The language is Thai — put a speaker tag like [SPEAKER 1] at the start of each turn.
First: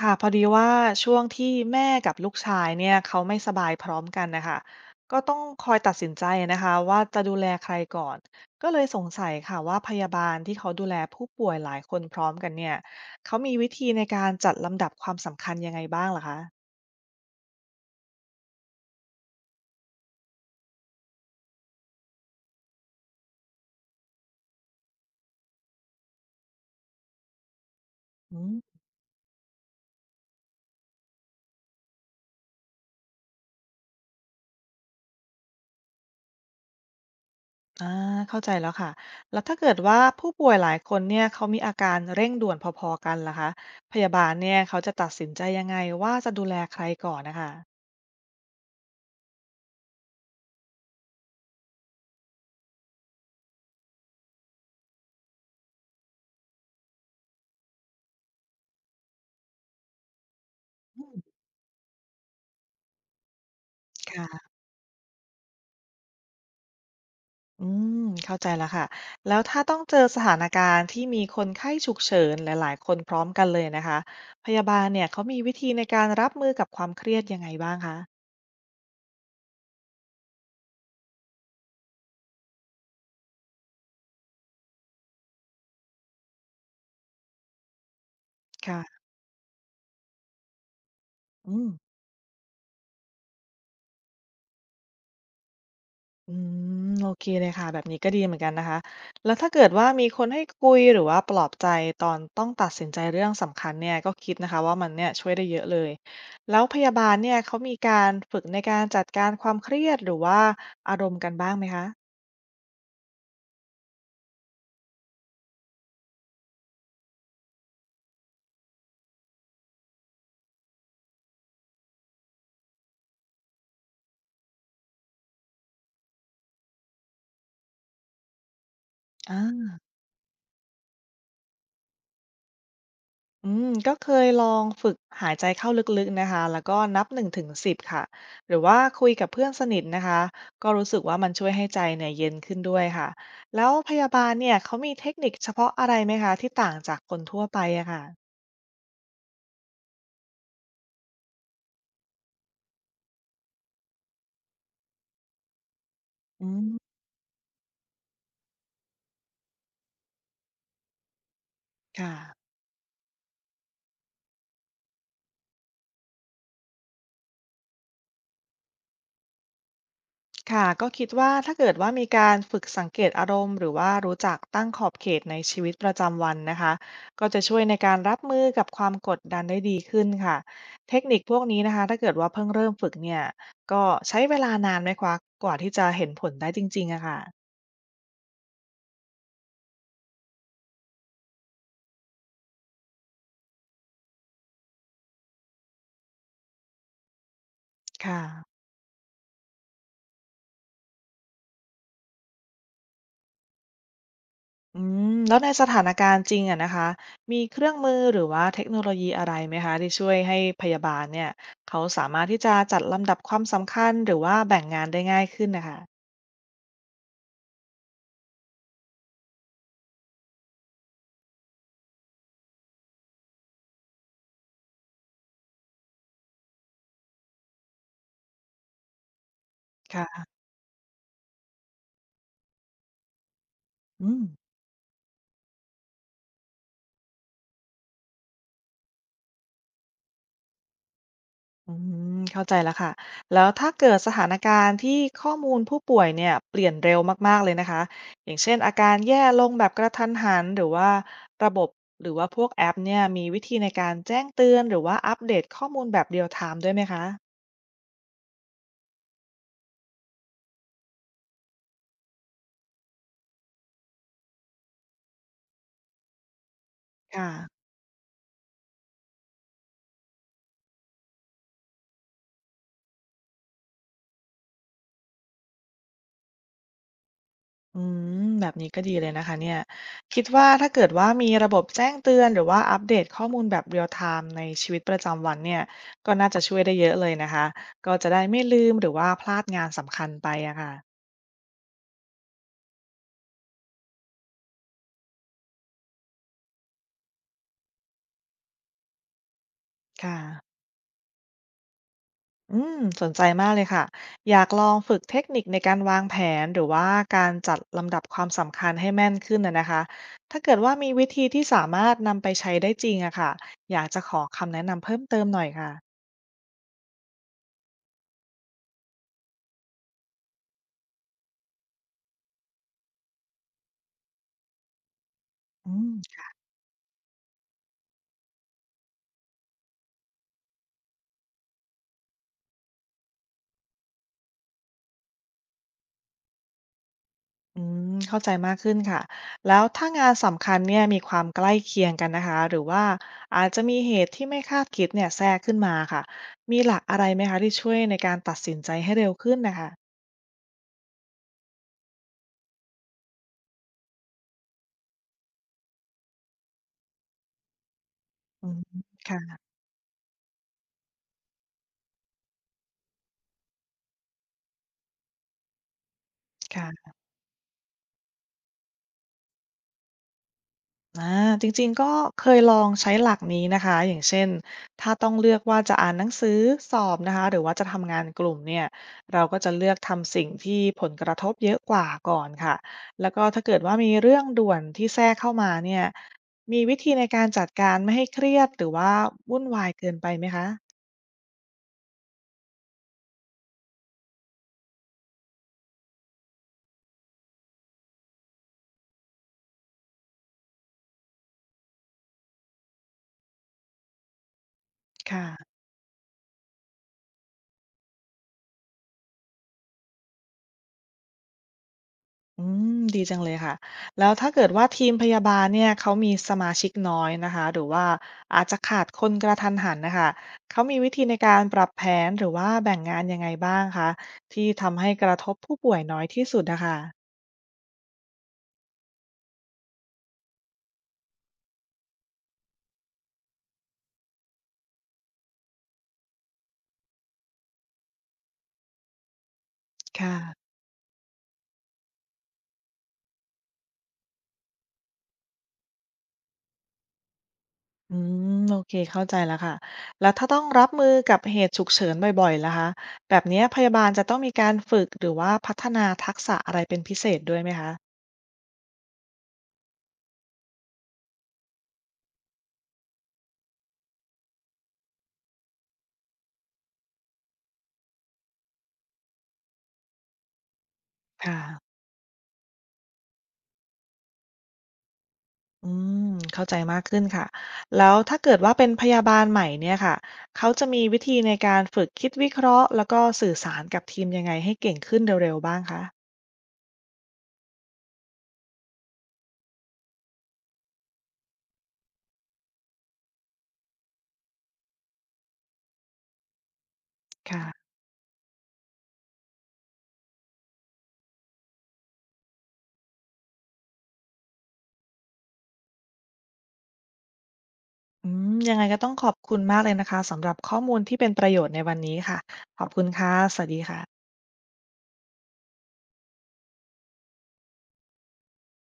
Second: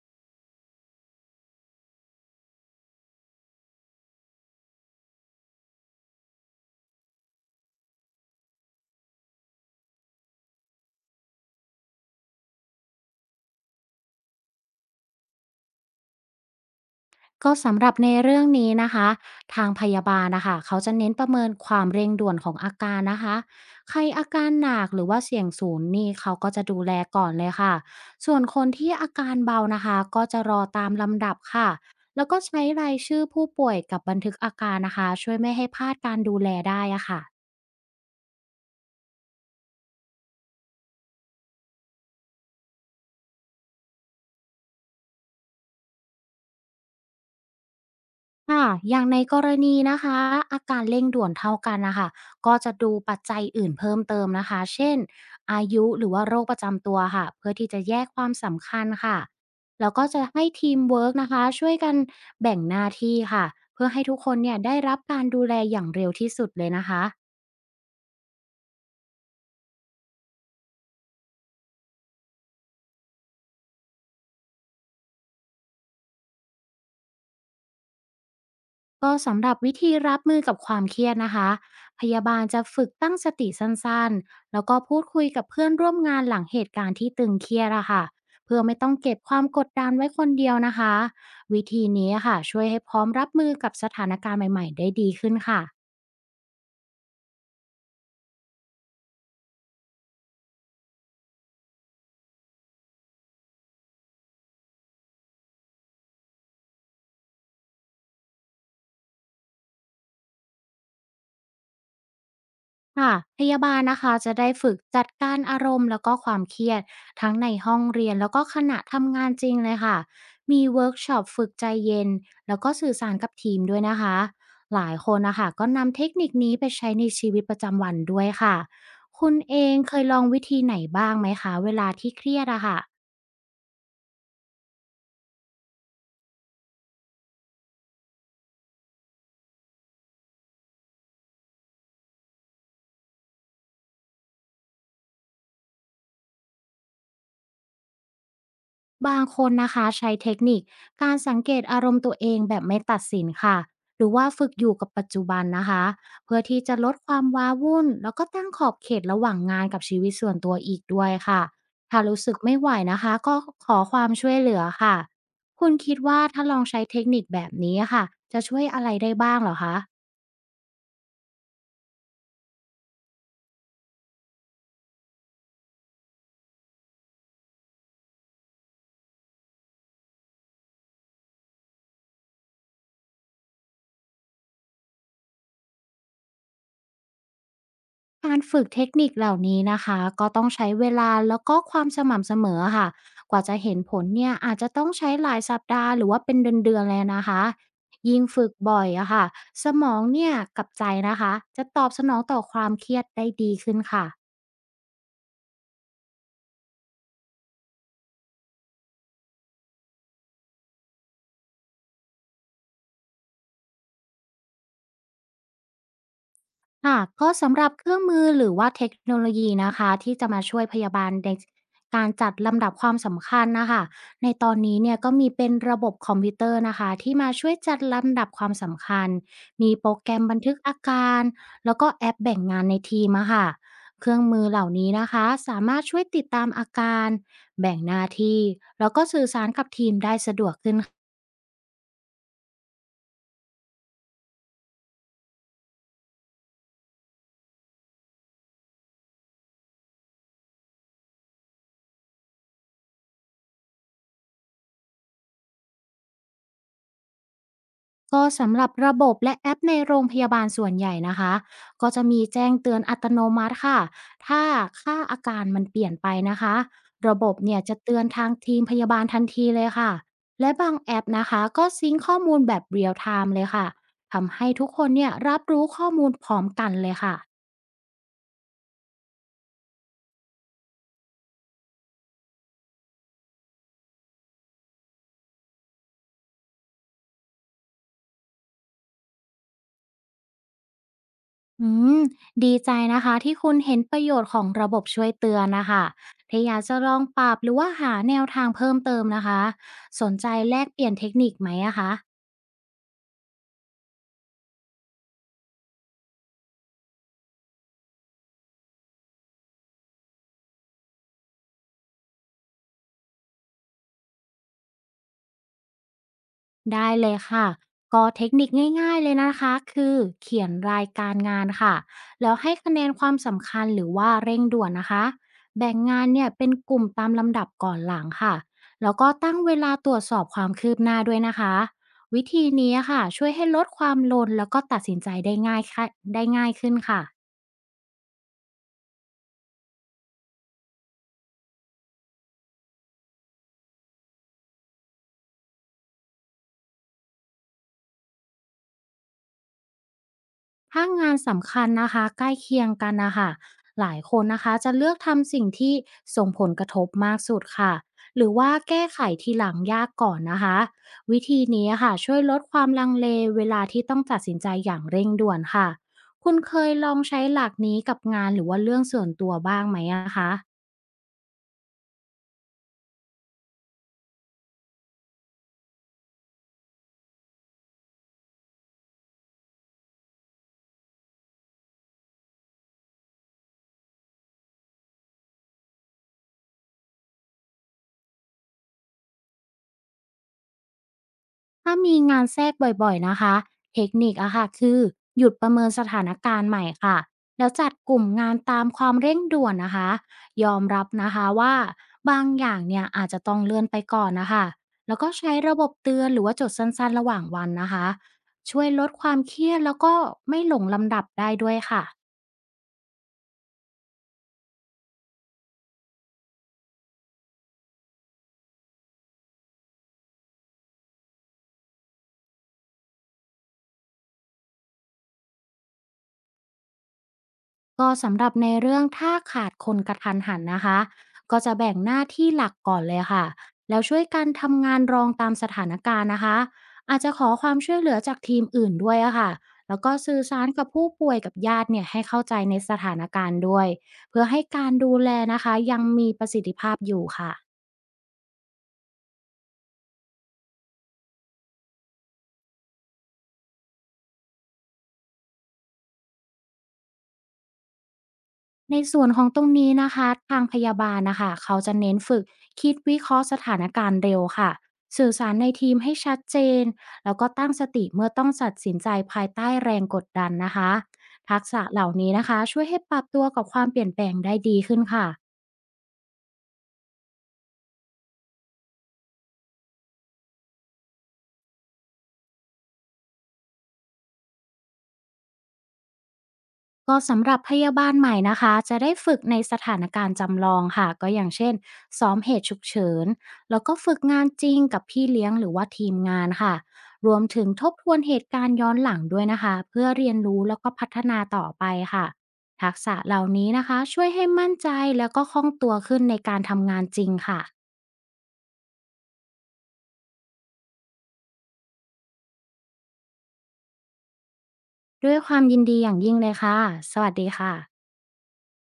[SPEAKER 1] ค่ะพอดีว่าช่วงที่แม่กับลูกชายเนี่ยเขาไม่สบายพร้อมกันนะคะก็ต้องคอยตัดสินใจนะคะว่าจะดูแลใครก่อนก็เลยสงสัยค่ะว่าพยาบาลที่เขาดูแลผู้ป่วยหลายคนพร้อมกันเนี่ยเขามีวิธีในการจัดลำดับความสำคัญยังไงบ้างล่ะคะ
[SPEAKER 2] ก็สำหรับในเรื่องนี้นะคะทางพยาบาลนะคะเขาจะเน้นประเมินความเร่งด่วนของอาการนะคะใครอาการหนักหรือว่าเสี่ยงสูงนี่เขาก็จะดูแลก่อนเลยค่ะส่ว
[SPEAKER 1] อื
[SPEAKER 2] นค
[SPEAKER 1] ม
[SPEAKER 2] นที่อาการเบานะคะก็จะรอตามลำดับค่ะแล้วก็ใช้รายชื่อผู้ป่วยกับบันทึกอาการนะคะช่วยไม่ให้พลาดการดูแลได้อะค่ะ
[SPEAKER 1] อ่าเข้าใจแล้วค่ะแล้วถ้าเกิดว่าผู้ป่วยหลายคนเนี่ยเขามีอาการเร่งด่วนพอๆกันล่ะคะพยาบาลเนี่ยเขาจะตัดสินใจยังไงว่าจะดูแลใครก่อนนะคะ
[SPEAKER 2] ค่ะอย่างในกรณีนะคะ อาการเร่งด่วนเท่ากันนะคะ ก็จะดูปัจจัยอื่นเพิ่มเติมนะคะ เช่นอายุหรือว่าโรคประจำตัวค่ะ เพื่อที่จะแยกความสำคัญค่ะ แล้วก็จะให้ทีมเวิร์กนะคะ ช่วยกันแบ่งหน้าที่ค่ะ เพื่อให้ทุกคนเนี่ยได้รับการดูแลอย่างเร็วที่สุดเลยนะคะ
[SPEAKER 1] อืมเข้าใจแล้วค่ะแล้วถ้าต้องเจอสถานการณ์ที่มีคนไข้ฉุกเฉินหลายๆคนพร้อมกันเลยนะคะพยาบาลเนี่ยเขามีวิธีในการรับมือกับความเครียดยังไงบ้างคะ
[SPEAKER 2] ก็สำหรับวิธีรับมือกับความเครียดนะคะพยาบาลจะฝึกตั้งสติสั้นๆแล้วก็พูดคุยกับเพื่อนร่วมงานหลังเหตุการณ์ที่ตึงเครียดอะค่ะเพื่อไม่
[SPEAKER 1] ค่ะ
[SPEAKER 2] ต้องเก็บความกดดันไว้คนเดียวนะคะ
[SPEAKER 1] อื
[SPEAKER 2] วิ
[SPEAKER 1] ม
[SPEAKER 2] ธีนี้อะค่ะช่วยให้พร้อมรับมือกับสถานการณ์ใหม่ๆได้ดีขึ้นค่ะ
[SPEAKER 1] อืมโอเคเลยค่ะแบบนี้ก็ดีเหมือนกันนะคะแล้วถ้าเกิดว่ามีคนให้คุยหรือว่าปลอบใจตอนต้องตัดสินใจเรื่องสำคัญเนี่ยก็คิดนะคะว่ามันเนี่ยช่วยได้เยอะเลยแล้วพยาบาลเนี่ยเขามีการฝึกในการจัดการความเครียดหรือว่าอารมณ์กันบ้างไหมคะ
[SPEAKER 2] ค่ะพยาบาลนะคะจะได้ฝึกจัดการอารมณ์แล้วก็ความเครียดทั้งในห้องเรียนแล้วก็ขณะทำงานจริงเลยค่ะมีเวิร์กช็อปฝึกใจเย็นแล้วก็สื่อสารกับทีมด้วยนะคะหลายคนนะคะก็นำเทคนิคนี้ไปใช้ในชีวิตประจำวันด้วยค่ะคุณเอ
[SPEAKER 1] อา
[SPEAKER 2] งเคยลองวิธีไหนบ้างไหมคะเวลาที่เครียดอะค่ะ
[SPEAKER 1] อืมก็เคยลองฝึกหายใจเข้าลึกๆนะคะแล้วก็นับหนึ่งถึงสิบค่ะหรือว่าคุยกับเพื่อนสนิทนะคะก็รู้สึกว่ามันช่วยให้ใจเนี่ยเย็นขึ้นด้วยค่ะแล้วพยาบาลเนี่ยเขามีเทคนิคเฉพาะอะไรไหมคะที่ต่างจากคนทั่วไปอะค่ะ
[SPEAKER 2] บางคนนะคะใช้เทคนิคการสังเกตอารมณ์ตัวเองแบบไม่ตัดสินค่ะหรือว่าฝึกอยู่กับปัจจุบันนะคะเพื่อ
[SPEAKER 1] อื
[SPEAKER 2] ที่จะ
[SPEAKER 1] ม
[SPEAKER 2] ลดความว้าวุ่นแล้วก็ตั้งขอบเขตระหว่างงานกับชีวิตส่วนตัวอีกด้วยค่ะถ้า
[SPEAKER 1] ค่ะ
[SPEAKER 2] รู้สึกไม่ไหวนะคะก็ขอความช่วยเหลือค่ะคุณคิดว่าถ้าลองใช้เทคนิคแบบนี้ค่ะจะช่วยอะไรได้บ้างเหรอคะ
[SPEAKER 1] ค่ะ ก็คิดว่าถ้าเกิดว่ามีการฝึกสังเกตอารมณ์หรือว่ารู้จักตั้งขอบเขตในชีวิตประจำวันนะคะ ก็จะช่วยในการรับมือกับความกดดันได้ดีขึ้นค่ะ เทคนิคพวกนี้นะคะถ้าเกิดว่าเพิ่งเริ่มฝึกเนี่ย ก็ใช้เวลานานไหมคะกว่าที่จะเห็นผลได้จริงๆอะค่ะ
[SPEAKER 2] การฝึกเทคนิคเหล่านี้นะคะก็ต้องใช้เวลาแล้วก็ความสม่ำเสมอค่ะกว่าจะเห็นผลเนี่ยอาจจะต้องใช้หลายสัปดาห์หรือว่าเป็นเดือนๆเลยนะคะ
[SPEAKER 1] ค่ะ
[SPEAKER 2] ยิ่งฝึกบ่อยอะค่ะสมองเนี่ยกับใจนะคะจะตอบสนองต่อความเครียดได้ดีขึ้นค่ะ
[SPEAKER 1] อืแล้วในสถานการณ์จริงอะนะคะมีเครื่องมือหรือว่าเทคโนโลยีอะไรไหมคะที่ช่วยให้พยาบาลเนี่ยเขาสามารถที่จะจัดลำดับความสำคัญหรือว่าแบ่งงานได้ง่ายขึ้นนะคะ
[SPEAKER 2] ค่ะก็สำหรับเครื่องมือหรือว่าเทคโนโลยีนะคะที่จะมาช่วยพยาบาลในการจัดลำดับความสำคัญนะคะในตอนนี้เนี่ยก็มีเป็นระบบคอมพิวเตอร์นะคะที่มาช่วยจัดลำดับความสำคัญมีโปรแกรมบันทึกอาการแล้วก็แอปแบ่งงานในทีมอะค่ะเค
[SPEAKER 1] อื
[SPEAKER 2] รื่อ
[SPEAKER 1] ม
[SPEAKER 2] งมือเหล่านี้นะคะสามารถช่วยติดตามอาการแบ่งหน้าที่แล้วก็สื่อสารกับทีมได้สะดวกขึ้น
[SPEAKER 1] อืมเข้าใจแล้วค่ะ แล้วถ้าเกิดสถานการณ์ที่ข้อมูลผู้ป่วยเนี่ยเปลี่ยนเร็วมากๆเลยนะคะ อย่างเช่นอาการแย่ลงแบบกระทันหัน หรือว่าระบบหรือว่าพวกแอปเนี่ยมีวิธีในการแจ้งเตือนหรือว่าอัปเดตข้อมูลแบบ real t i m มด้วยไหมคะ
[SPEAKER 2] ก็สำหรับระบบและแอปในโรงพยาบาลส่วนใหญ่นะคะก็จะมีแจ้งเตือนอัตโนมัติค่ะถ้าค่าอาการมันเปลี่ยนไปนะคะระบ
[SPEAKER 1] ค่ะ
[SPEAKER 2] บเนี่ยจะเตือนทางทีมพยาบาลทันทีเลยค่ะและบางแอปนะคะก็ซิงค์ข้อมูลแบบเรียลไทม์เลยค่ะทำให้ทุกคนเนี่ยรับรู้ข้อมูลพร้อมกันเลยค่ะ
[SPEAKER 1] อืแบบนี้ก็ดีเลยนะคะเนี่ยคิดว่าถ้าเกิดว่ามีระบบแจ้งเตือนหรือว่าอัปเดตข้อมูลแบบเรียลไทม์ในชีวิตประจำวันเนี่ยก็น่าจะช่วยได้เยอะเลยนะคะก็จะได้ไม่ลืมหรือว่าพลาดงานสำคัญไปอะค่ะ
[SPEAKER 2] อืมดีใจนะคะที่คุณเห็นประโยชน์ของระบบช่วยเตือนนะคะถ้าอยากจะลองปรับหรือว่าหาแนวทางเพิ่มเติมนะคะสน
[SPEAKER 1] ค่ะ
[SPEAKER 2] ใจแลกเปลี่ยนเทคนิคไหมอะคะ
[SPEAKER 1] อืมสนใจมากเลยค่ะอยากลองฝึกเทคนิคในการวางแผนหรือว่าการจัดลำดับความสำคัญให้แม่นขึ้นนะนะคะถ้าเกิดว่ามีวิธีที่สามารถนำไปใช้ได้จริงอะค่ะอยากจะขอคำแนะนำเพิ่มเติมหน่อยค่ะ
[SPEAKER 2] ได้เลยค่ะ ก็เทคนิคง่ายๆเลยนะคะคือเขียนรายการงานค่ะแล้วให้คะแนนความสำคัญหรือว่าเร่งด่วนนะคะแบ่
[SPEAKER 1] อื
[SPEAKER 2] ง
[SPEAKER 1] ม
[SPEAKER 2] งานเนี่ยเป็นกลุ่มตามลำดับก่อนหลังค่ะแล้วก็ตั้งเวลาตรวจสอบความคืบหน้าด้วยนะคะวิธีนี้ค่ะช่วยให้ลดความลนแล้วก็ตัดสินใจได้ง่ายค่ะได้ง่ายขึ้นค่ะ
[SPEAKER 1] อืมเข้าใจมากขึ้นค่ะแล้วถ้างานสำคัญเนี่ยมีความใกล้เคียงกันนะคะหรือว่าอาจจะมีเหตุที่ไม่คาดคิดเนี่ยแทรกขึ้นมาค่ะมีหลักอะไรไหมคะที่ช่วยในการตัดสินใจให้เร็วขึ้นนะคะ
[SPEAKER 2] ถ้างานสำคัญนะคะใกล้เคียงกันนะคะหลายคนนะคะจะเลือกทำสิ่งที่ส่งผลกระทบมากสุดค่ะหรือ
[SPEAKER 1] อื
[SPEAKER 2] ว่า
[SPEAKER 1] ม
[SPEAKER 2] แก้ไขที
[SPEAKER 1] ค่ะ
[SPEAKER 2] หลังยากก่อนนะคะวิธีนี้ค่ะช่วยลดความลังเลเวลาที่ต้องตัดสินใจอย่างเร่งด่วนค่ะคุณเคยล
[SPEAKER 1] ค่ะ
[SPEAKER 2] องใช้หลักนี้กับงานหรือว่าเรื่องส่วนตัวบ้างไหมอะคะ
[SPEAKER 1] อาจริงๆก็เคยลองใช้หลักนี้นะคะอย่างเช่นถ้าต้องเลือกว่าจะอ่านหนังสือสอบนะคะหรือว่าจะทำงานกลุ่มเนี่ยเราก็จะเลือกทำสิ่งที่ผลกระทบเยอะกว่าก่อนค่ะแล้วก็ถ้าเกิดว่ามีเรื่องด่วนที่แทรกเข้ามาเนี่ยมีวิธีในการจัดการไม่ให้เครียดหรือว่าวุ่นวายเกินไปไหมคะ
[SPEAKER 2] ถ้ามีงานแทรกบ่อยๆนะคะ เทคนิคอะค่ะคือหยุดประเมินสถานการณ์ใหม่ค่ะ แล้วจัดกลุ่มงานตามความเร่งด่วนนะคะ ยอมรับนะคะว่าบางอย่างเนี่ยอาจจะต้องเลื่อนไปก่อนนะคะ แล้วก็
[SPEAKER 1] ค่ะ
[SPEAKER 2] ใช้ระบบเตือนหรือว่าจดสั้นๆระหว่างวันนะคะ ช่วยลดความเครียดแล้วก็ไม่หลงลำดับได้ด้วยค่ะ
[SPEAKER 1] ดีจังเลยค่ะ แล้วถ้าเกิดว่าทีมพยาบาลเนี่ยเขามีสมาชิกน้อยนะคะหรือว่าอาจจะขาดคนกระทันหันนะคะเขามีวิธีในการปรับแผนหรือว่าแบ่งงานยังไงบ้างคะที่ทำให้กระทบผู้ป่วยน้อยที่สุดนะคะ
[SPEAKER 2] ก็สำหรับในเรื่องถ้าขาดคนกระทันหันนะคะก็จะแบ่งหน้าที่หลักก่อนเลยค่ะแล้วช่วยกันทำงานรองตามสถานการณ์นะคะอาจจะขอความช่วยเหลือจากทีมอื่นด้วยอะค่ะแล้วก็
[SPEAKER 1] ค่ะ
[SPEAKER 2] สื่อสารกับผู้ป่วยกับญาติเนี่ยให้เข้าใจในสถานการณ์ด้วยเพื่อให้การดูแลนะคะยังมีประสิทธิภาพอยู่ค่ะ
[SPEAKER 1] อืมโอเคเข้าใจแล้วค่ะ แล้วถ้าต้องรับมือกับเหตุฉุกเฉินบ่อยๆล่ะคะแบบเนี้ยพยาบาลจะต้องมีการฝึกหรือว่าพัฒนาทักษะอะไรเป็นพิเศษด้วยไหมคะ
[SPEAKER 2] ในส่วนของตรงนี้นะคะทางพยาบาลนะคะเขาจะเน้นฝึกคิดวิเคราะห์สถานการณ์เร็วค่ะสื่อสารในทีมให้ชัดเจนแล้วก็ตั้งสติเมื่อต้องตัดสินใจภายใต้แรงกดดันนะคะ
[SPEAKER 1] ค
[SPEAKER 2] ทักษะ
[SPEAKER 1] ่ะ
[SPEAKER 2] เหล่านี้นะคะช่วยให้ปรับตัวกับความเปลี่ยนแปลงได้ดีขึ้นค่ะ
[SPEAKER 1] อืมเข้าใจมากขึ้นค่ะแล้วถ้าเกิดว่าเป็นพยาบาลใหม่เนี่ยค่ะเขาจะมีวิธีในการฝึกคิดวิเคราะห์แล้วก็สื่อสารกับทีมยังไงให้เก่งขึ้นเร็วๆบ้างคะ
[SPEAKER 2] ก็สำหรับพยาบาลใหม่นะคะจะได้ฝึกในสถานการณ์จำลองค่ะก็อย่างเช่นซ้อมเหตุฉุกเฉินแล้วก็ฝึกงานจริงกับพี่เลี้ยงหรือว่าทีมงานค่ะรวมถึงทบ
[SPEAKER 1] ค่ะ
[SPEAKER 2] ทวนเหตุการณ์ย้อนหลังด้วยนะคะเพื่อเรียนรู้แล้วก็พัฒนาต่อไปค่ะทักษะเหล่านี้นะคะช่วยให้มั่นใจแล้วก็คล่องตัวขึ้นในการทำงานจริงค่ะ
[SPEAKER 1] ยังไงก็ต้องขอบคุณมากเลยนะคะสำหรับข้อมูลที่เป็นประโยชน์ในวันนี้ค่ะขอบคุณค่ะสวัสดีค่ะ
[SPEAKER 2] ด้วยความยินดีอย่างยิ่งเลยค่ะสวัสดีค่ะ